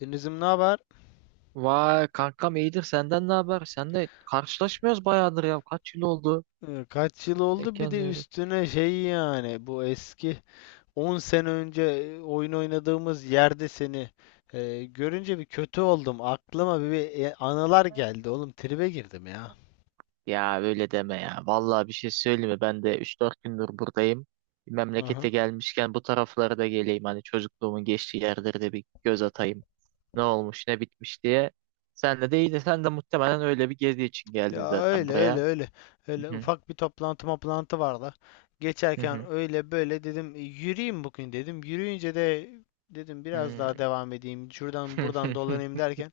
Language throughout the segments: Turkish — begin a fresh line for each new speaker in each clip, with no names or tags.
Denizim, ne haber?
Vay kankam iyidir senden ne haber? Sen de karşılaşmıyoruz bayağıdır ya. Kaç yıl oldu?
Kaç yıl
Denk
oldu? Bir de
gelmiyorduk.
üstüne şey yani bu eski 10 sene önce oyun oynadığımız yerde seni görünce bir kötü oldum. Aklıma bir anılar geldi oğlum. Tribe girdim ya.
Ya öyle deme ya. Vallahi bir şey söyleyeyim mi? Ben de 3-4 gündür buradayım. Memlekete
Aha.
gelmişken bu taraflara da geleyim. Hani çocukluğumun geçtiği yerlere de bir göz atayım. Ne olmuş, ne bitmiş diye. Sen de iyi de sen de muhtemelen öyle bir gezi için geldin
Ya
zaten
öyle öyle
buraya.
öyle.
Hı
Öyle
hı,
ufak bir toplantı vardı.
hı
Geçerken
hı,
öyle böyle dedim, "E, yürüyeyim bugün," dedim. Yürüyünce de dedim biraz
hı.
daha devam edeyim. Şuradan buradan dolanayım derken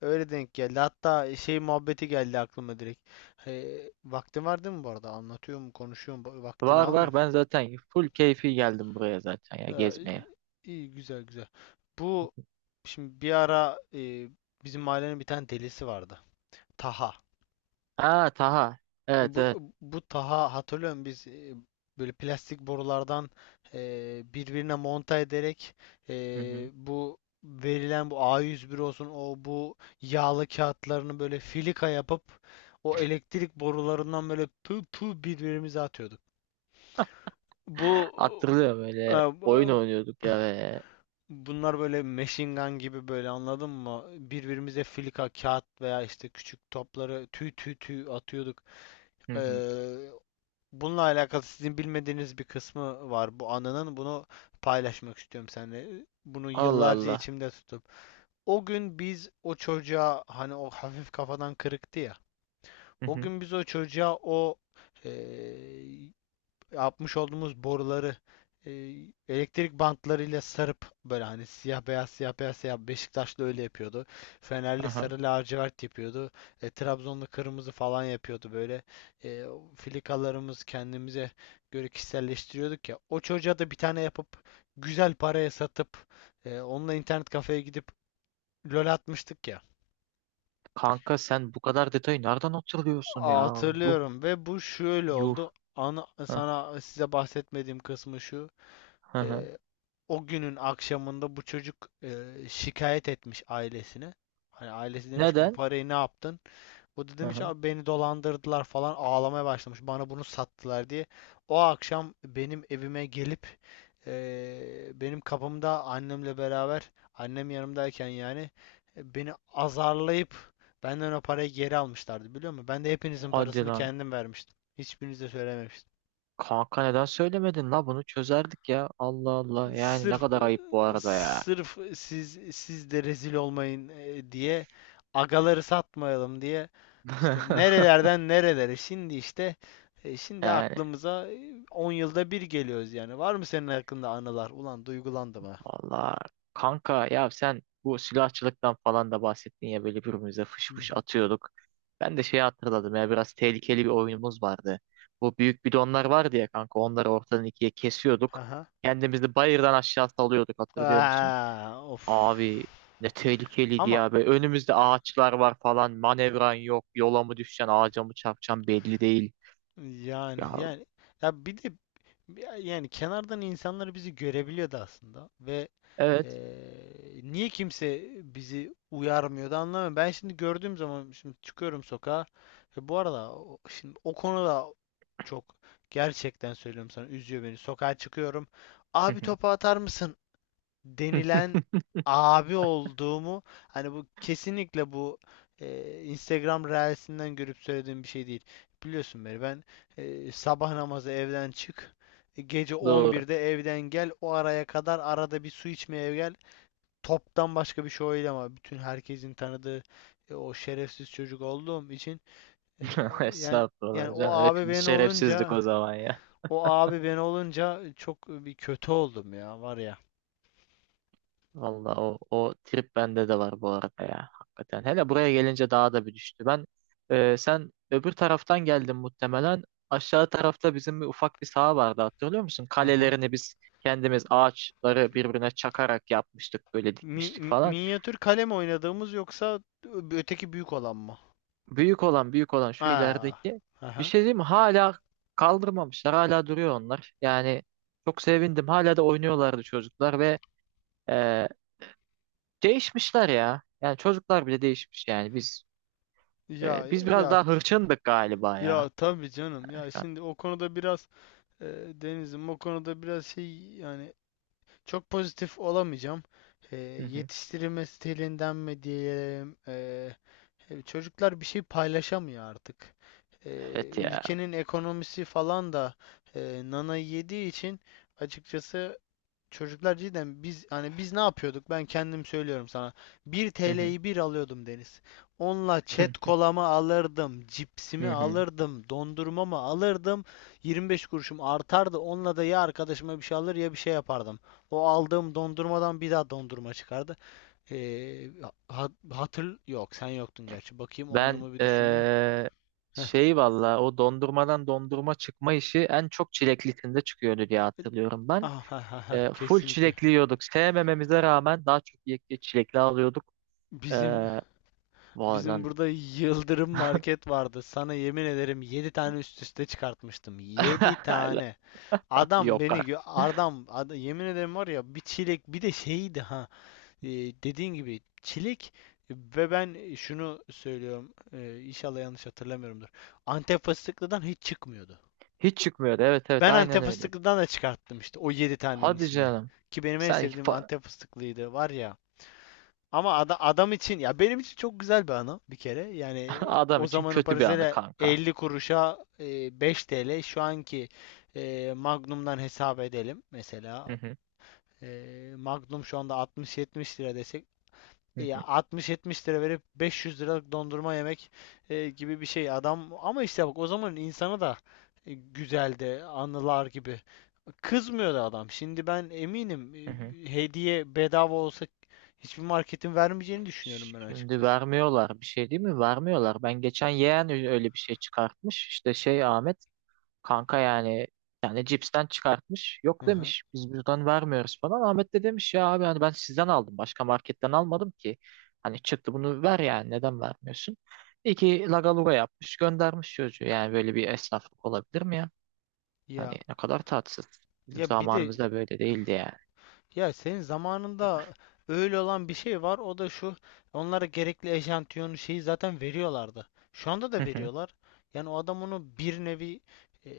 öyle denk geldi. Hatta şey muhabbeti geldi aklıma direkt. Vaktin var değil mi bu arada? Anlatıyorum, konuşuyorum. Vaktini
Var var,
almayayım.
ben zaten full keyfi geldim buraya zaten ya
Ya, iyi,
gezmeye.
iyi, güzel güzel. Bu şimdi bir ara bizim mahallenin bir tane delisi vardı. Taha.
Ha Taha. Evet,
Bu,
evet.
bu Taha, hatırlıyorum. Biz böyle plastik borulardan birbirine monta ederek
Hı hı.
bu verilen bu A101 olsun, o bu yağlı kağıtlarını böyle filika yapıp o elektrik borularından böyle pı pı birbirimize atıyorduk. Bu
Hatırlıyorum,
e,
böyle oyun
bu-
oynuyorduk ya böyle.
bunlar böyle machine gun gibi böyle, anladın mı? Birbirimize filika kağıt veya işte küçük topları tüy tüy tüy atıyorduk.
Hı hı.
Eee, Bununla alakalı sizin bilmediğiniz bir kısmı var bu anının. Bunu paylaşmak istiyorum seninle. Bunu
Allah
yıllarca
Allah.
içimde tutup. O gün biz o çocuğa, hani o hafif kafadan kırıktı ya.
Hı
O
hı.
gün biz o çocuğa o eee, yapmış olduğumuz boruları e, elektrik bantlarıyla sarıp böyle, hani siyah beyaz siyah beyaz siyah, Beşiktaşlı öyle yapıyordu. Fenerli
Aha.
sarı lacivert yapıyordu. Trabzonlu kırmızı falan yapıyordu böyle. E, filikalarımız kendimize göre kişiselleştiriyorduk ya. O çocuğa da bir tane yapıp güzel paraya satıp onunla internet kafeye gidip LOL atmıştık ya.
Kanka sen bu kadar detayı nereden hatırlıyorsun ya? Yuh
Hatırlıyorum, ve bu şöyle
yuh.
oldu. Ana,
Hah,
size bahsetmediğim kısmı şu.
hı hı.
Ee, O günün akşamında bu çocuk şikayet etmiş ailesine. Hani ailesi demiş ki, bu
Neden?
parayı ne yaptın? O da
Hı
demiş,
hı.
abi beni dolandırdılar falan, ağlamaya başlamış. Bana bunu sattılar diye. O akşam benim evime gelip benim kapımda, annemle beraber, annem yanımdayken yani beni azarlayıp benden o parayı geri almışlardı, biliyor musun? Ben de hepinizin
Hadi
parasını
lan.
kendim vermiştim. Hiçbirinize söylememiştim.
Kanka neden söylemedin la, bunu çözerdik ya. Allah Allah. Yani ne
sırf e,
kadar ayıp bu arada ya.
sırf siz de rezil olmayın diye, agaları satmayalım diye. İşte nerelerden nerelere, şimdi işte şimdi
Yani
aklımıza 10 yılda bir geliyoruz yani. Var mı senin hakkında anılar? Ulan duygulandım ha.
vallahi kanka, ya sen bu silahçılıktan falan da bahsettin ya, böyle birbirimize fış
Hı
fış
hı.
atıyorduk. Ben de şeyi hatırladım ya, biraz tehlikeli bir oyunumuz vardı. Bu büyük bidonlar vardı ya kanka, onları ortadan ikiye kesiyorduk.
Aha.
Kendimizi bayırdan aşağı salıyorduk, hatırlıyor musun?
Of.
Abi ne tehlikeliydi
Ama
ya, böyle önümüzde ağaçlar var falan, manevran yok, yola mı düşeceksin, ağaca mı çarpacaksın belli değil.
yani
Ya
yani ya, bir de yani kenardan insanlar bizi görebiliyordu aslında. Ve
evet.
niye kimse bizi uyarmıyor da, anlamıyorum. Ben şimdi gördüğüm zaman, şimdi çıkıyorum sokağa. Ve bu arada şimdi o konuda çok, gerçekten söylüyorum sana, üzüyor beni. Sokağa çıkıyorum. "Abi, topu atar mısın?" denilen abi olduğumu, hani bu kesinlikle bu Instagram Reels'inden görüp söylediğim bir şey değil. Biliyorsun beni, ben sabah namazı evden çık, gece
Doğru.
11'de evden gel. O araya kadar arada bir su içmeye gel, toptan başka bir şey oydu. Ama bütün herkesin tanıdığı o şerefsiz çocuk olduğum için e, yani yani
Estağfurullah
o
canım,
abi
hepimiz
ben
şerefsizdik
olunca,
o zaman ya.
o abi ben olunca çok bir kötü oldum ya, var ya.
Valla o trip bende de var bu arada ya. Hakikaten. Hele buraya gelince daha da bir düştü. Ben sen öbür taraftan geldin muhtemelen. Aşağı tarafta bizim bir ufak bir saha vardı, hatırlıyor musun?
Aha.
Kalelerini biz kendimiz, ağaçları birbirine çakarak yapmıştık. Böyle dikmiştik falan.
Minyatür kalem oynadığımız, yoksa öteki büyük olan mı?
Büyük olan, büyük olan şu
Ha.
ilerideki. Bir
Aha.
şey diyeyim mi? Hala kaldırmamışlar. Hala duruyor onlar. Yani çok sevindim. Hala da oynuyorlardı çocuklar ve e, değişmişler ya. Yani çocuklar bile değişmiş yani. Biz Ee,
Ya
biz biraz
ya
daha hırçındık galiba ya
ya tabii canım ya.
Erkan.
Şimdi o konuda biraz e, Deniz'im, o konuda biraz şey yani, çok pozitif olamayacağım.
Hı hı.
Yetiştirilme stilinden mi diyelim? Çocuklar bir şey paylaşamıyor artık.
Evet ya.
Ülkenin ekonomisi falan da nana yediği için, açıkçası çocuklar cidden, biz hani biz ne yapıyorduk? Ben kendim söylüyorum sana. 1
Hı hı.
TL'yi bir alıyordum, Deniz. Onunla çet kolamı alırdım, cipsimi
Hı hı. Hı.
alırdım, dondurmamı alırdım. 25 kuruşum artardı. Onunla da ya arkadaşıma bir şey alır ya bir şey yapardım. O aldığım dondurmadan bir daha dondurma çıkardı. Ee, Hatır yok, sen yoktun gerçi. Bakayım, o
Ben
anımı bir düşündüm. Heh.
şey valla, o dondurmadan dondurma çıkma işi en çok çileklisinde çıkıyordu diye hatırlıyorum ben.
Ah, ha, ha, ha,
Full
kesinlikle.
çilekli yiyorduk. Sevmememize rağmen daha çok çilekli alıyorduk. Ee,
Bizim Bizim
vallahi.
burada Yıldırım Market vardı. Sana yemin ederim, 7 tane üst üste çıkartmıştım. 7 tane. Adam
Yok
beni
artık.
adam, yemin ederim var ya, bir çilek, bir de şeydi ha. e, Dediğin gibi çilek. Ve ben şunu söylüyorum. İnşallah yanlış hatırlamıyorumdur. Antep fıstıklıdan hiç çıkmıyordu.
Hiç çıkmıyordu. Evet, evet,
Ben
aynen
Antep
öyle.
fıstıklıdan da çıkarttım işte, o 7 tanenin
Hadi
içinde.
canım.
Ki benim en
Sanki
sevdiğim Antep fıstıklıydı, var ya. Ama adam için, ya benim için, çok güzel bir anı bir kere. Yani
adam
o
için
zamanın
kötü bir anı
parasıyla
kanka.
50 kuruşa, 5 TL şu anki, Magnum'dan hesap edelim
Hı
mesela.
hı.
Magnum şu anda 60-70 lira desek,
Hı
ya
hı.
60-70 lira verip 500 liralık dondurma yemek gibi bir şey adam. Ama işte bak, o zamanın insanı da güzeldi anılar gibi. Kızmıyor da adam. Şimdi ben eminim,
Hı hı.
hediye bedava olsa hiçbir marketin vermeyeceğini düşünüyorum ben
Şimdi
açıkçası.
vermiyorlar bir şey, değil mi? Vermiyorlar. Ben geçen yeğen, öyle bir şey çıkartmış. İşte şey, Ahmet kanka yani, yani cipsten çıkartmış.
Hı
Yok
hı.
demiş, biz buradan vermiyoruz falan. Ahmet de demiş ya abi, hani ben sizden aldım. Başka marketten almadım ki. Hani çıktı bunu ver, yani neden vermiyorsun? İki lagaluga yapmış, göndermiş çocuğu. Yani böyle bir esnaflık olabilir mi ya?
Ya
Hani ne kadar tatsız. Bizim
ya bir de,
zamanımızda böyle değildi yani.
ya senin zamanında öyle olan bir şey var. O da şu. Onlara gerekli eşantiyonu şeyi zaten veriyorlardı. Şu anda
Hı
da
hı.
veriyorlar. Yani o adam onu bir nevi e,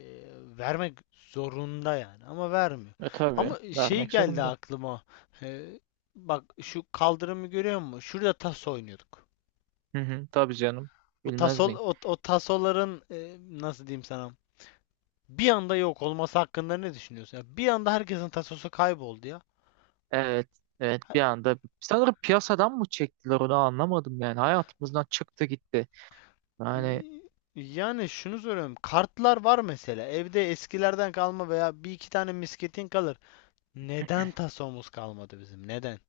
vermek zorunda yani, ama vermiyor.
E tabii,
Ama şey
vermek
geldi
zorunda.
aklıma. E, Bak şu kaldırımı görüyor musun? Şurada tas oynuyorduk.
Hı hı. Tabii canım.
O
Bilmez
tasol
miyim?
o, o tasoların nasıl diyeyim sana? Bir anda yok olması hakkında ne düşünüyorsun? Ya bir anda herkesin tasosu kayboldu ya.
Evet, evet, bir anda sanırım piyasadan mı çektiler onu anlamadım, yani hayatımızdan çıktı gitti. Yani
Y- Yani şunu soruyorum. Kartlar var mesela. Evde eskilerden kalma veya bir iki tane misketin kalır. Neden tasomuz kalmadı bizim? Neden?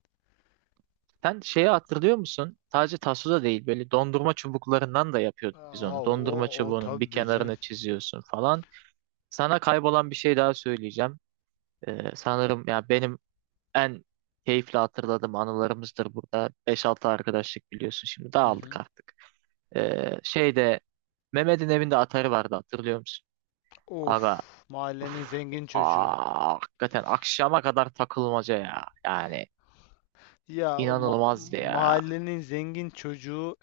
sen şeyi hatırlıyor musun? Sadece taso da değil, böyle dondurma çubuklarından da yapıyorduk biz
Aa,
onu. Dondurma
o o
çubuğunun bir
tabii canım.
kenarını çiziyorsun falan. Sana kaybolan bir şey daha söyleyeceğim. Sanırım ya, benim en keyifli hatırladığım anılarımızdır burada. 5-6 arkadaşlık biliyorsun, şimdi
Hı
dağıldık
hı.
artık. Şeyde Mehmet'in evinde atarı vardı, hatırlıyor musun? Aga.
Of, mahallenin
Uf,
zengin çocuğu.
aa, hakikaten akşama kadar takılmaca ya. Yani
Ya o
inanılmazdı ya.
mahallenin zengin çocuğu,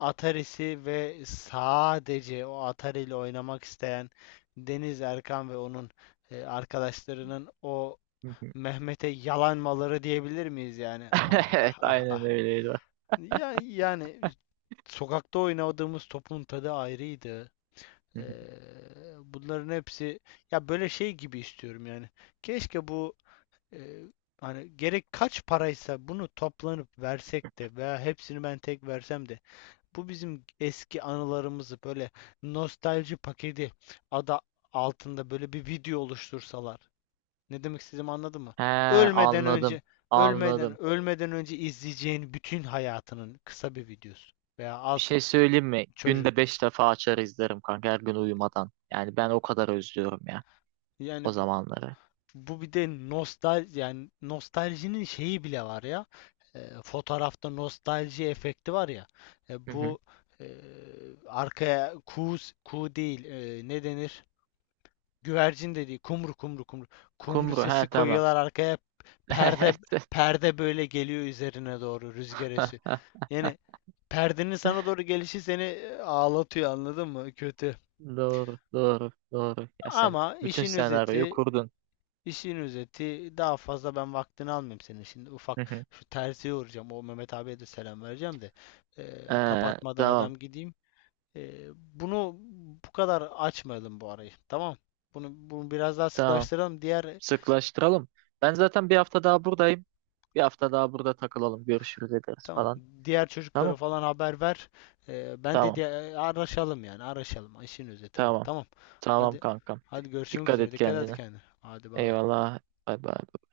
Atari'si ve sadece o Atari ile oynamak isteyen Deniz Erkan ve onun arkadaşlarının o
Hı hı.
Mehmet'e yalanmaları diyebilir miyiz yani? Ah
Evet
ah ah
aynen
ah.
öyleydi.
Ya, yani sokakta oynadığımız topun tadı ayrıydı.
Hı hı.
Bunların hepsi, ya böyle şey gibi istiyorum yani. Keşke bu ee, hani gerek kaç paraysa bunu toplanıp versek de veya hepsini ben tek versem de bu bizim eski anılarımızı böyle nostalji paketi adı altında böyle bir video oluştursalar. Ne demek istediğimi anladın mı?
He,
Ölmeden
anladım.
önce, ölmeden
Anladım.
ölmeden önce izleyeceğin bütün hayatının kısa bir videosu veya
Bir
az
şey söyleyeyim mi? Günde
çocukluk.
5 defa açar izlerim kanka her gün uyumadan. Yani ben o kadar özlüyorum ya o
Yani
zamanları.
bu bir de, nostal yani nostaljinin şeyi bile var ya. Fotoğrafta nostalji efekti var ya.
Hı hı.
Bu e, arkaya kuğu, kuğu değil, ne denir? Güvercin de, Kumru, kumru kumru. Kumru
Kumru, he,
sesi
tamam.
koyuyorlar arkaya. Perde
Evet.
perde böyle geliyor üzerine doğru, rüzgar esiyor. Yani perdenin sana doğru gelişi seni ağlatıyor, anladın mı? Kötü.
Doğru doğru doğru. Ya sen
Ama
bütün
işin
senaryoyu
özeti
kurdun.
İşin özeti, daha fazla ben vaktini almayayım senin. Şimdi ufak
Hı hı.
şu terziye uğrayacağım. O Mehmet abiye de selam vereceğim de,
Ee,
kapatmadan
tamam
adam gideyim. Bunu bu kadar açmayalım bu arayı. Tamam. Bunu biraz daha
tamam.
sıklaştıralım.
Sıklaştıralım. Ben zaten bir hafta daha buradayım. Bir hafta daha burada takılalım. Görüşürüz, ederiz
Tamam.
falan.
Diğer çocuklara
Tamam.
falan haber ver. Ben de
Tamam.
araşalım yani araşalım. İşin özeti bu.
Tamam.
Tamam.
Tamam
Hadi,
kankam.
hadi görüşmek
Dikkat
üzere.
et
Dikkat et
kendine.
kendine. Hadi bay bay.
Eyvallah. Bay bay.